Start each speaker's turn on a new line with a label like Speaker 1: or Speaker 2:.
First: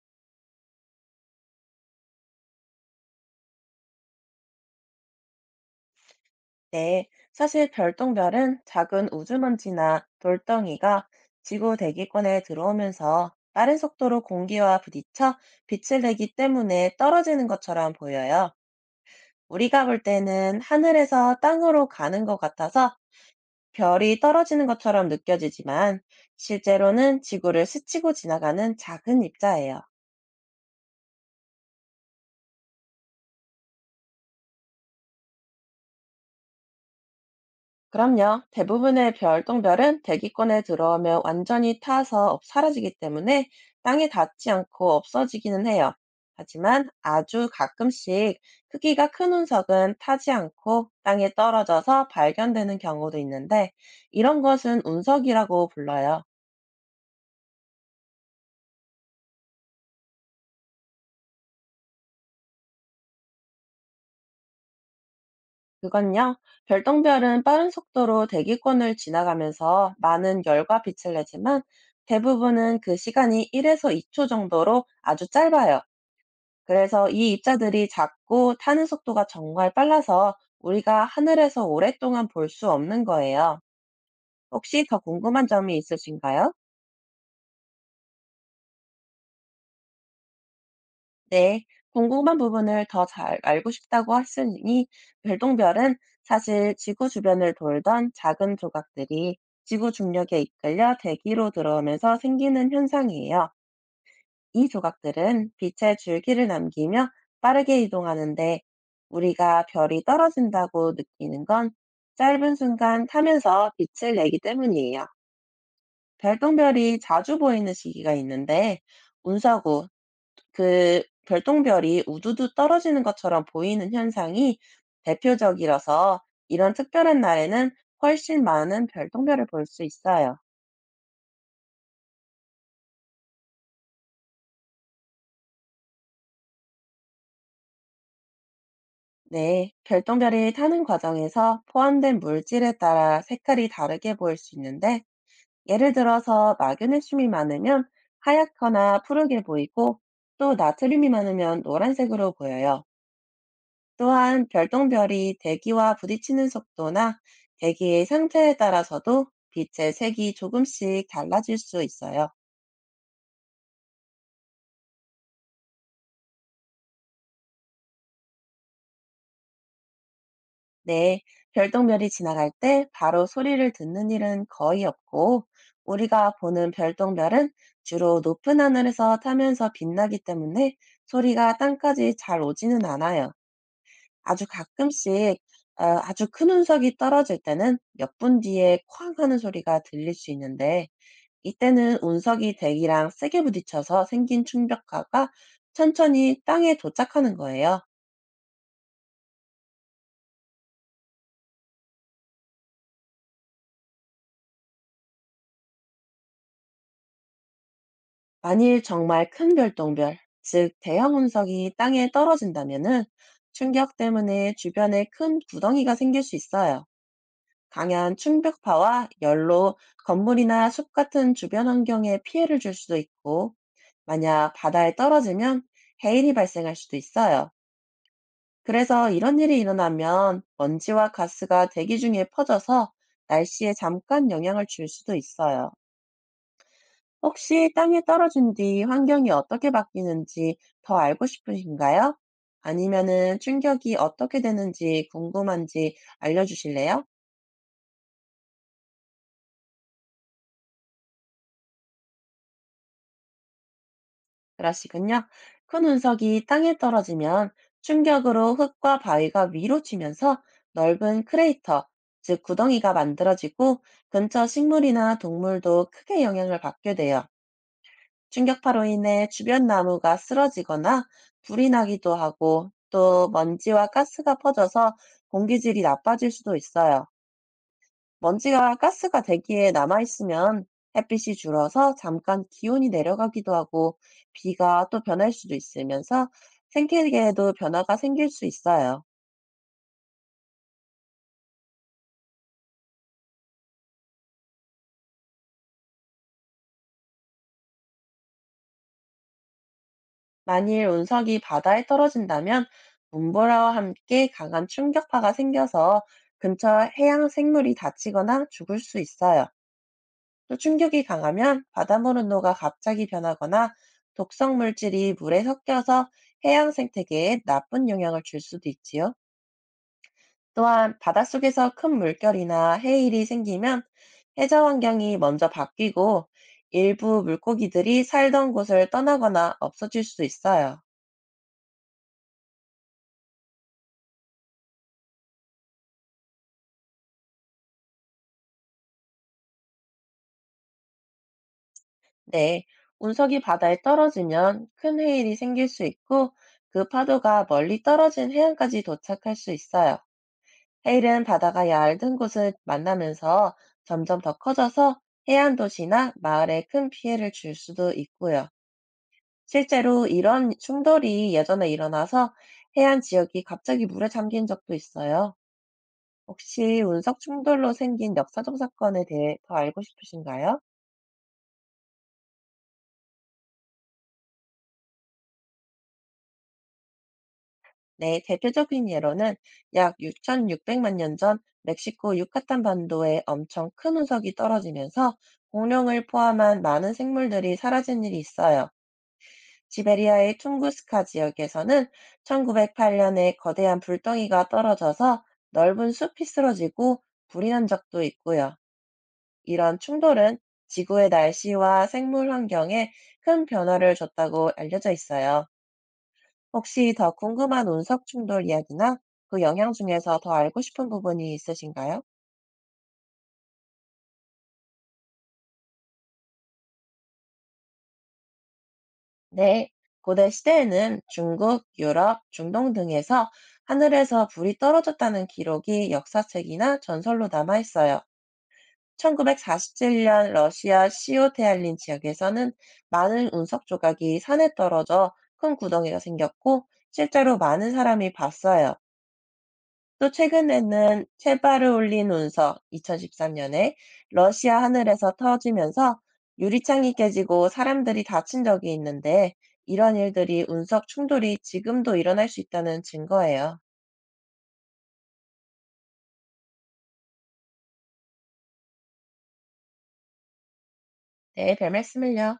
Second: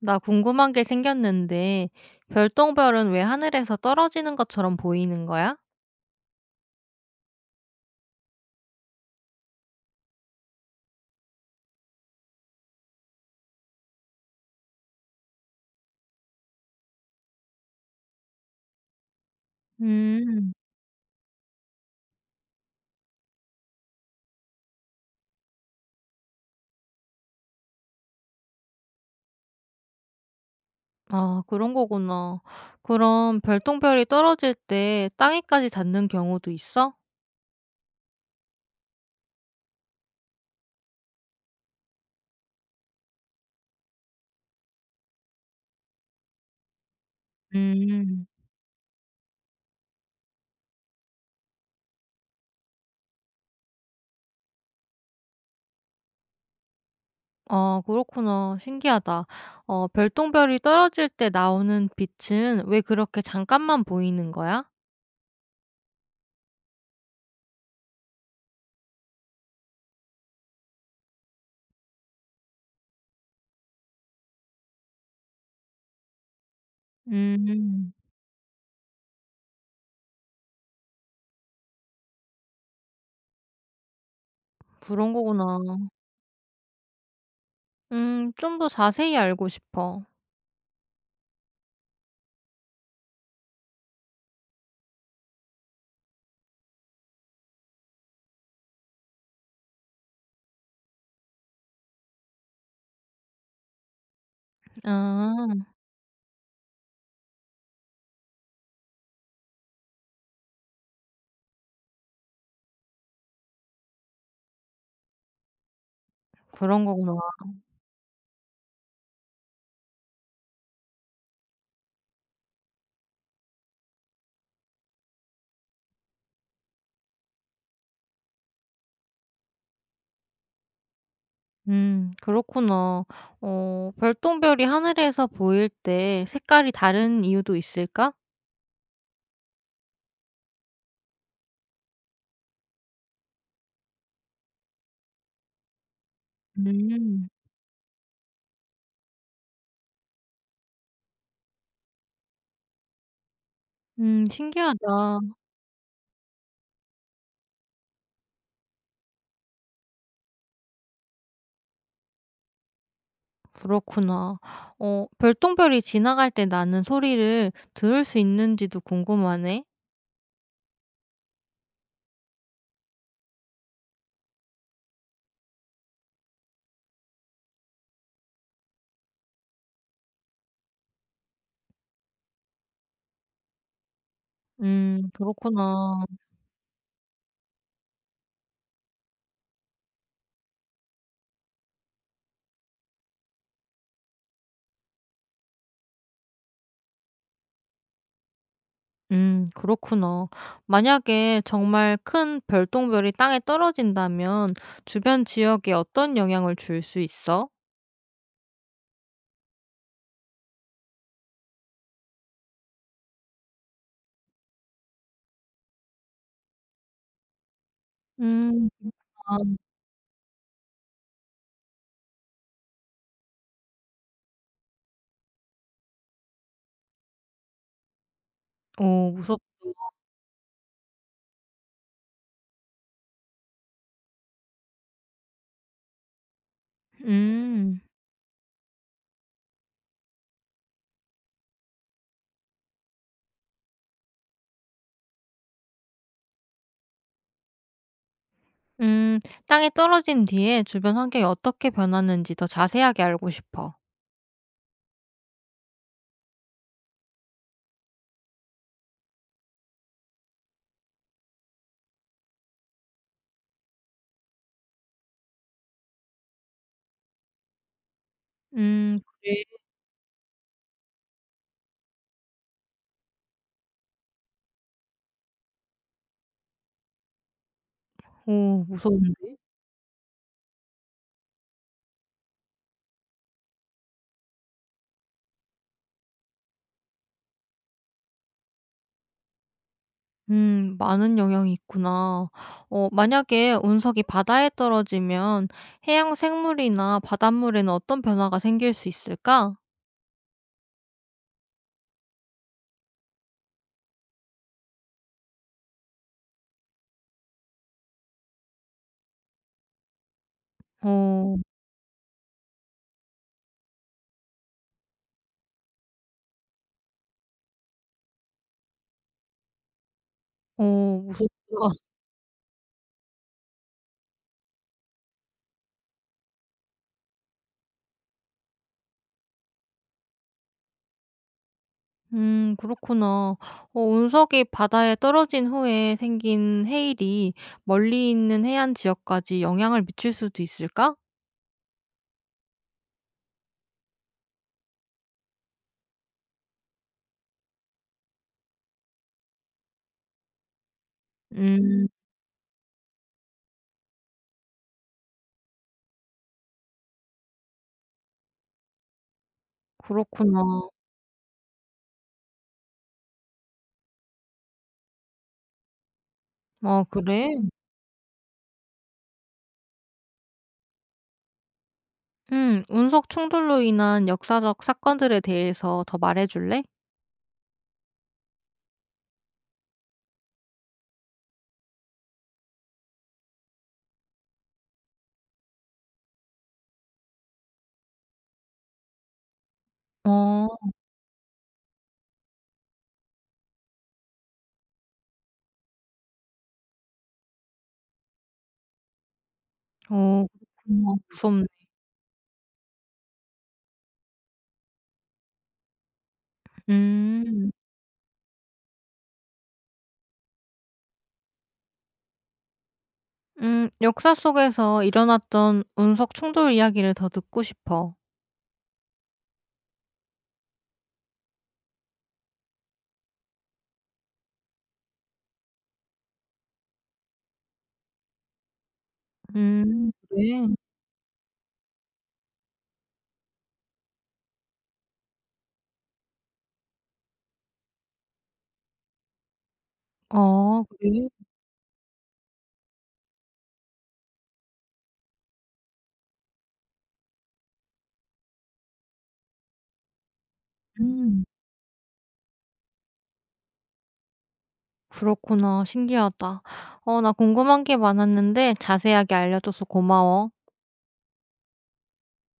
Speaker 1: 나 궁금한 게 생겼는데, 별똥별은 왜 하늘에서 떨어지는 것처럼 보이는 거야?
Speaker 2: 네, 사실 별똥별은 작은 우주먼지나 돌덩이가 지구 대기권에 들어오면서 빠른 속도로 공기와 부딪혀 빛을 내기 때문에 떨어지는 것처럼 보여요. 우리가 볼
Speaker 1: 음,
Speaker 2: 때는 하늘에서 땅으로 가는 것 같아서 별이 떨어지는 것처럼 느껴지지만 실제로는 지구를 스치고 지나가는 작은 입자예요.
Speaker 1: 아, 그런 거구나. 그럼 별똥별이 떨어질 때 땅에까지 닿는 경우도 있어?
Speaker 2: 그럼요. 대부분의 별똥별은 대기권에 들어오면 완전히 타서 사라지기 때문에 땅에 닿지 않고 없어지기는 해요. 하지만 아주
Speaker 1: 음,
Speaker 2: 가끔씩 크기가 큰 운석은 타지 않고 땅에 떨어져서 발견되는 경우도 있는데, 이런 것은 운석이라고 불러요.
Speaker 1: 아, 그렇구나. 신기하다. 어, 별똥별이 떨어질 때 나오는 빛은 왜 그렇게 잠깐만 보이는 거야?
Speaker 2: 그건요, 별똥별은 빠른 속도로 대기권을 지나가면서 많은 열과 빛을 내지만, 대부분은 그 시간이 1에서 2초 정도로 아주 짧아요. 그래서 이 입자들이
Speaker 1: 음,
Speaker 2: 작고 타는 속도가 정말 빨라서 우리가 하늘에서 오랫동안 볼 수 없는 거예요. 혹시 더
Speaker 1: 그런
Speaker 2: 궁금한
Speaker 1: 거구나.
Speaker 2: 점이 있으신가요?
Speaker 1: 좀 더 자세히 알고 싶어.
Speaker 2: 네, 궁금한 부분을 더 잘 알고 싶다고 하시니, 별똥별은 사실 지구 주변을 돌던 작은 조각들이 지구 중력에 이끌려 대기로 들어오면서 생기는 현상이에요. 이
Speaker 1: 아,
Speaker 2: 조각들은 빛의 줄기를 남기며 빠르게 이동하는데, 우리가 별이 떨어진다고 느끼는 건 짧은 순간 타면서 빛을 내기 때문이에요.
Speaker 1: 그런
Speaker 2: 별똥별이
Speaker 1: 거구나.
Speaker 2: 자주 보이는 시기가 있는데, 운사구, 그 별똥별이 우두두 떨어지는 것처럼 보이는 현상이 대표적이라서, 이런 특별한 날에는 훨씬 많은 별똥별을 볼 수 있어요.
Speaker 1: 음, 그렇구나. 어, 별똥별이 하늘에서 보일 때 색깔이 다른 이유도 있을까?
Speaker 2: 네, 별똥별이 타는 과정에서 포함된 물질에 따라 색깔이 다르게 보일 수 있는데, 예를 들어서 마그네슘이
Speaker 1: 음.
Speaker 2: 많으면 하얗거나 푸르게 보이고, 또 나트륨이 많으면 노란색으로 보여요.
Speaker 1: 음,
Speaker 2: 또한
Speaker 1: 신기하다.
Speaker 2: 별똥별이 대기와 부딪히는 속도나 대기의 상태에 따라서도 빛의 색이 조금씩 달라질 수 있어요.
Speaker 1: 그렇구나. 어, 별똥별이 지나갈 때 나는 소리를 들을 수 있는지도 궁금하네.
Speaker 2: 네, 별똥별이 지나갈 때 바로 소리를 듣는 일은 거의 없고, 우리가 보는 별똥별은 주로 높은 하늘에서 타면서 빛나기 때문에 소리가 땅까지 잘 오지는 않아요. 아주
Speaker 1: 음,
Speaker 2: 가끔씩
Speaker 1: 그렇구나.
Speaker 2: 아주 큰 운석이 떨어질 때는 몇 분 뒤에 쾅 하는 소리가 들릴 수 있는데, 이때는 운석이 대기랑 세게 부딪혀서 생긴 충격파가 천천히 땅에 도착하는 거예요.
Speaker 1: 음, 그렇구나. 만약에 정말 큰 별똥별이 땅에 떨어진다면 주변 지역에 어떤 영향을 줄 수 있어?
Speaker 2: 만일 정말 큰 별똥별, 즉 대형 운석이 땅에 떨어진다면은 충격 때문에 주변에 큰 구덩이가 생길 수 있어요. 강한
Speaker 1: 음.
Speaker 2: 충격파와
Speaker 1: 아.
Speaker 2: 열로 건물이나 숲 같은 주변 환경에 피해를 줄 수도 있고, 만약 바다에 떨어지면 해일이 발생할 수도 있어요. 그래서
Speaker 1: 오,
Speaker 2: 이런
Speaker 1: 무섭다.
Speaker 2: 일이 일어나면 먼지와 가스가 대기 중에 퍼져서 날씨에 잠깐 영향을 줄 수도 있어요. 혹시
Speaker 1: 음.
Speaker 2: 땅에 떨어진 뒤 환경이 어떻게 바뀌는지 더 알고 싶으신가요? 아니면은 충격이 어떻게 되는지 궁금한지 알려주실래요?
Speaker 1: 음. 땅에 떨어진 뒤에 주변 환경이 어떻게 변하는지 더 자세하게 알고 싶어.
Speaker 2: 그러시군요. 큰 운석이 땅에 떨어지면 충격으로 흙과 바위가 위로 치면서 넓은 크레이터, 즉 구덩이가 만들어지고 근처 식물이나 동물도 크게 영향을 받게 돼요. 충격파로
Speaker 1: 음,
Speaker 2: 인해
Speaker 1: 그래?
Speaker 2: 주변 나무가 쓰러지거나 불이 나기도 하고, 또 먼지와 가스가 퍼져서 공기질이 나빠질 수도 있어요.
Speaker 1: 오,
Speaker 2: 먼지가 가스가
Speaker 1: 무서운데?
Speaker 2: 대기에 남아있으면 햇빛이 줄어서 잠깐 기온이 내려가기도 하고, 비가 또 변할 수도 있으면서 생태계에도 변화가 생길 수 있어요.
Speaker 1: 음, 많은 영향이 있구나. 어, 만약에 운석이 바다에 떨어지면 해양 생물이나 바닷물에는 어떤 변화가 생길 수 있을까?
Speaker 2: 만일 운석이 바다에 떨어진다면 문보라와 함께 강한 충격파가 생겨서 근처 해양 생물이 다치거나 죽을 수 있어요. 또 충격이
Speaker 1: 어.
Speaker 2: 강하면 바닷물 온도가 갑자기 변하거나 독성 물질이 물에 섞여서 해양 생태계에 나쁜 영향을 줄 수도 있지요. 또한
Speaker 1: 어, 무섭다.
Speaker 2: 바닷속에서 큰 물결이나 해일이 생기면 해저 환경이 먼저 바뀌고 일부 물고기들이 살던 곳을 떠나거나 없어질 수 있어요.
Speaker 1: 음, 그렇구나. 어, 운석이 바다에 떨어진 후에 생긴 해일이 멀리 있는 해안 지역까지 영향을 미칠 수도 있을까?
Speaker 2: 네, 운석이 바다에 떨어지면 큰 해일이 생길 수 있고, 그 파도가 멀리 떨어진 해안까지 도착할 수 있어요. 헤일은 바다가
Speaker 1: 음.
Speaker 2: 얇은 곳을 만나면서 점점 더 커져서 해안 도시나 마을에 큰 피해를 줄 수도 있고요. 실제로
Speaker 1: 그렇구나.
Speaker 2: 이런 충돌이 예전에 일어나서 해안 지역이 갑자기 물에 잠긴 적도 있어요. 혹시
Speaker 1: 아,
Speaker 2: 운석
Speaker 1: 그래?
Speaker 2: 충돌로 생긴 역사적 사건에 대해 더 알고 싶으신가요?
Speaker 1: 음. 운석 충돌로 인한 역사적 사건들에 대해서 더 말해 줄래?
Speaker 2: 네, 대표적인 예로는 약 6,600만 년 전 멕시코 유카탄 반도에 엄청 큰 운석이 떨어지면서 공룡을 포함한 많은 생물들이 사라진 일이 있어요. 시베리아의
Speaker 1: 어.
Speaker 2: 퉁구스카 지역에서는 1908년에 거대한 불덩이가 떨어져서 넓은 숲이 쓰러지고 불이 난 적도 있고요. 이런
Speaker 1: 어,
Speaker 2: 충돌은
Speaker 1: 그렇구나.
Speaker 2: 지구의
Speaker 1: 무섭네.
Speaker 2: 날씨와 생물 환경에 큰 변화를 줬다고 알려져 있어요. 혹시 더
Speaker 1: 음.
Speaker 2: 궁금한 운석 충돌 이야기나 그 영향 중에서 더 알고 싶은 부분이 있으신가요?
Speaker 1: 음. 역사 속에서 일어났던 운석 충돌 이야기를 더 듣고 싶어.
Speaker 2: 네. 고대 시대에는 중국, 유럽, 중동 등에서 하늘에서 불이 떨어졌다는 기록이 역사책이나 전설로 남아 있어요.
Speaker 1: 음,
Speaker 2: 1947년
Speaker 1: 그래?
Speaker 2: 러시아 시오테알린 지역에서는 많은 운석 조각이 산에 떨어져 큰 구덩이가 생겼고 실제로 많은 사람이 봤어요. 또
Speaker 1: 어,
Speaker 2: 최근에는
Speaker 1: 그래?
Speaker 2: 체바르올린 운석 2013년에 러시아 하늘에서 터지면서 유리창이 깨지고 사람들이 다친 적이 있는데, 이런 일들이 운석
Speaker 1: 음.
Speaker 2: 충돌이 지금도 일어날 수 있다는 증거예요.
Speaker 1: 그렇구나. 신기하다. 어, 나 궁금한 게 많았는데 자세하게 알려 줘서 고마워.
Speaker 2: 네, 별 말씀을요.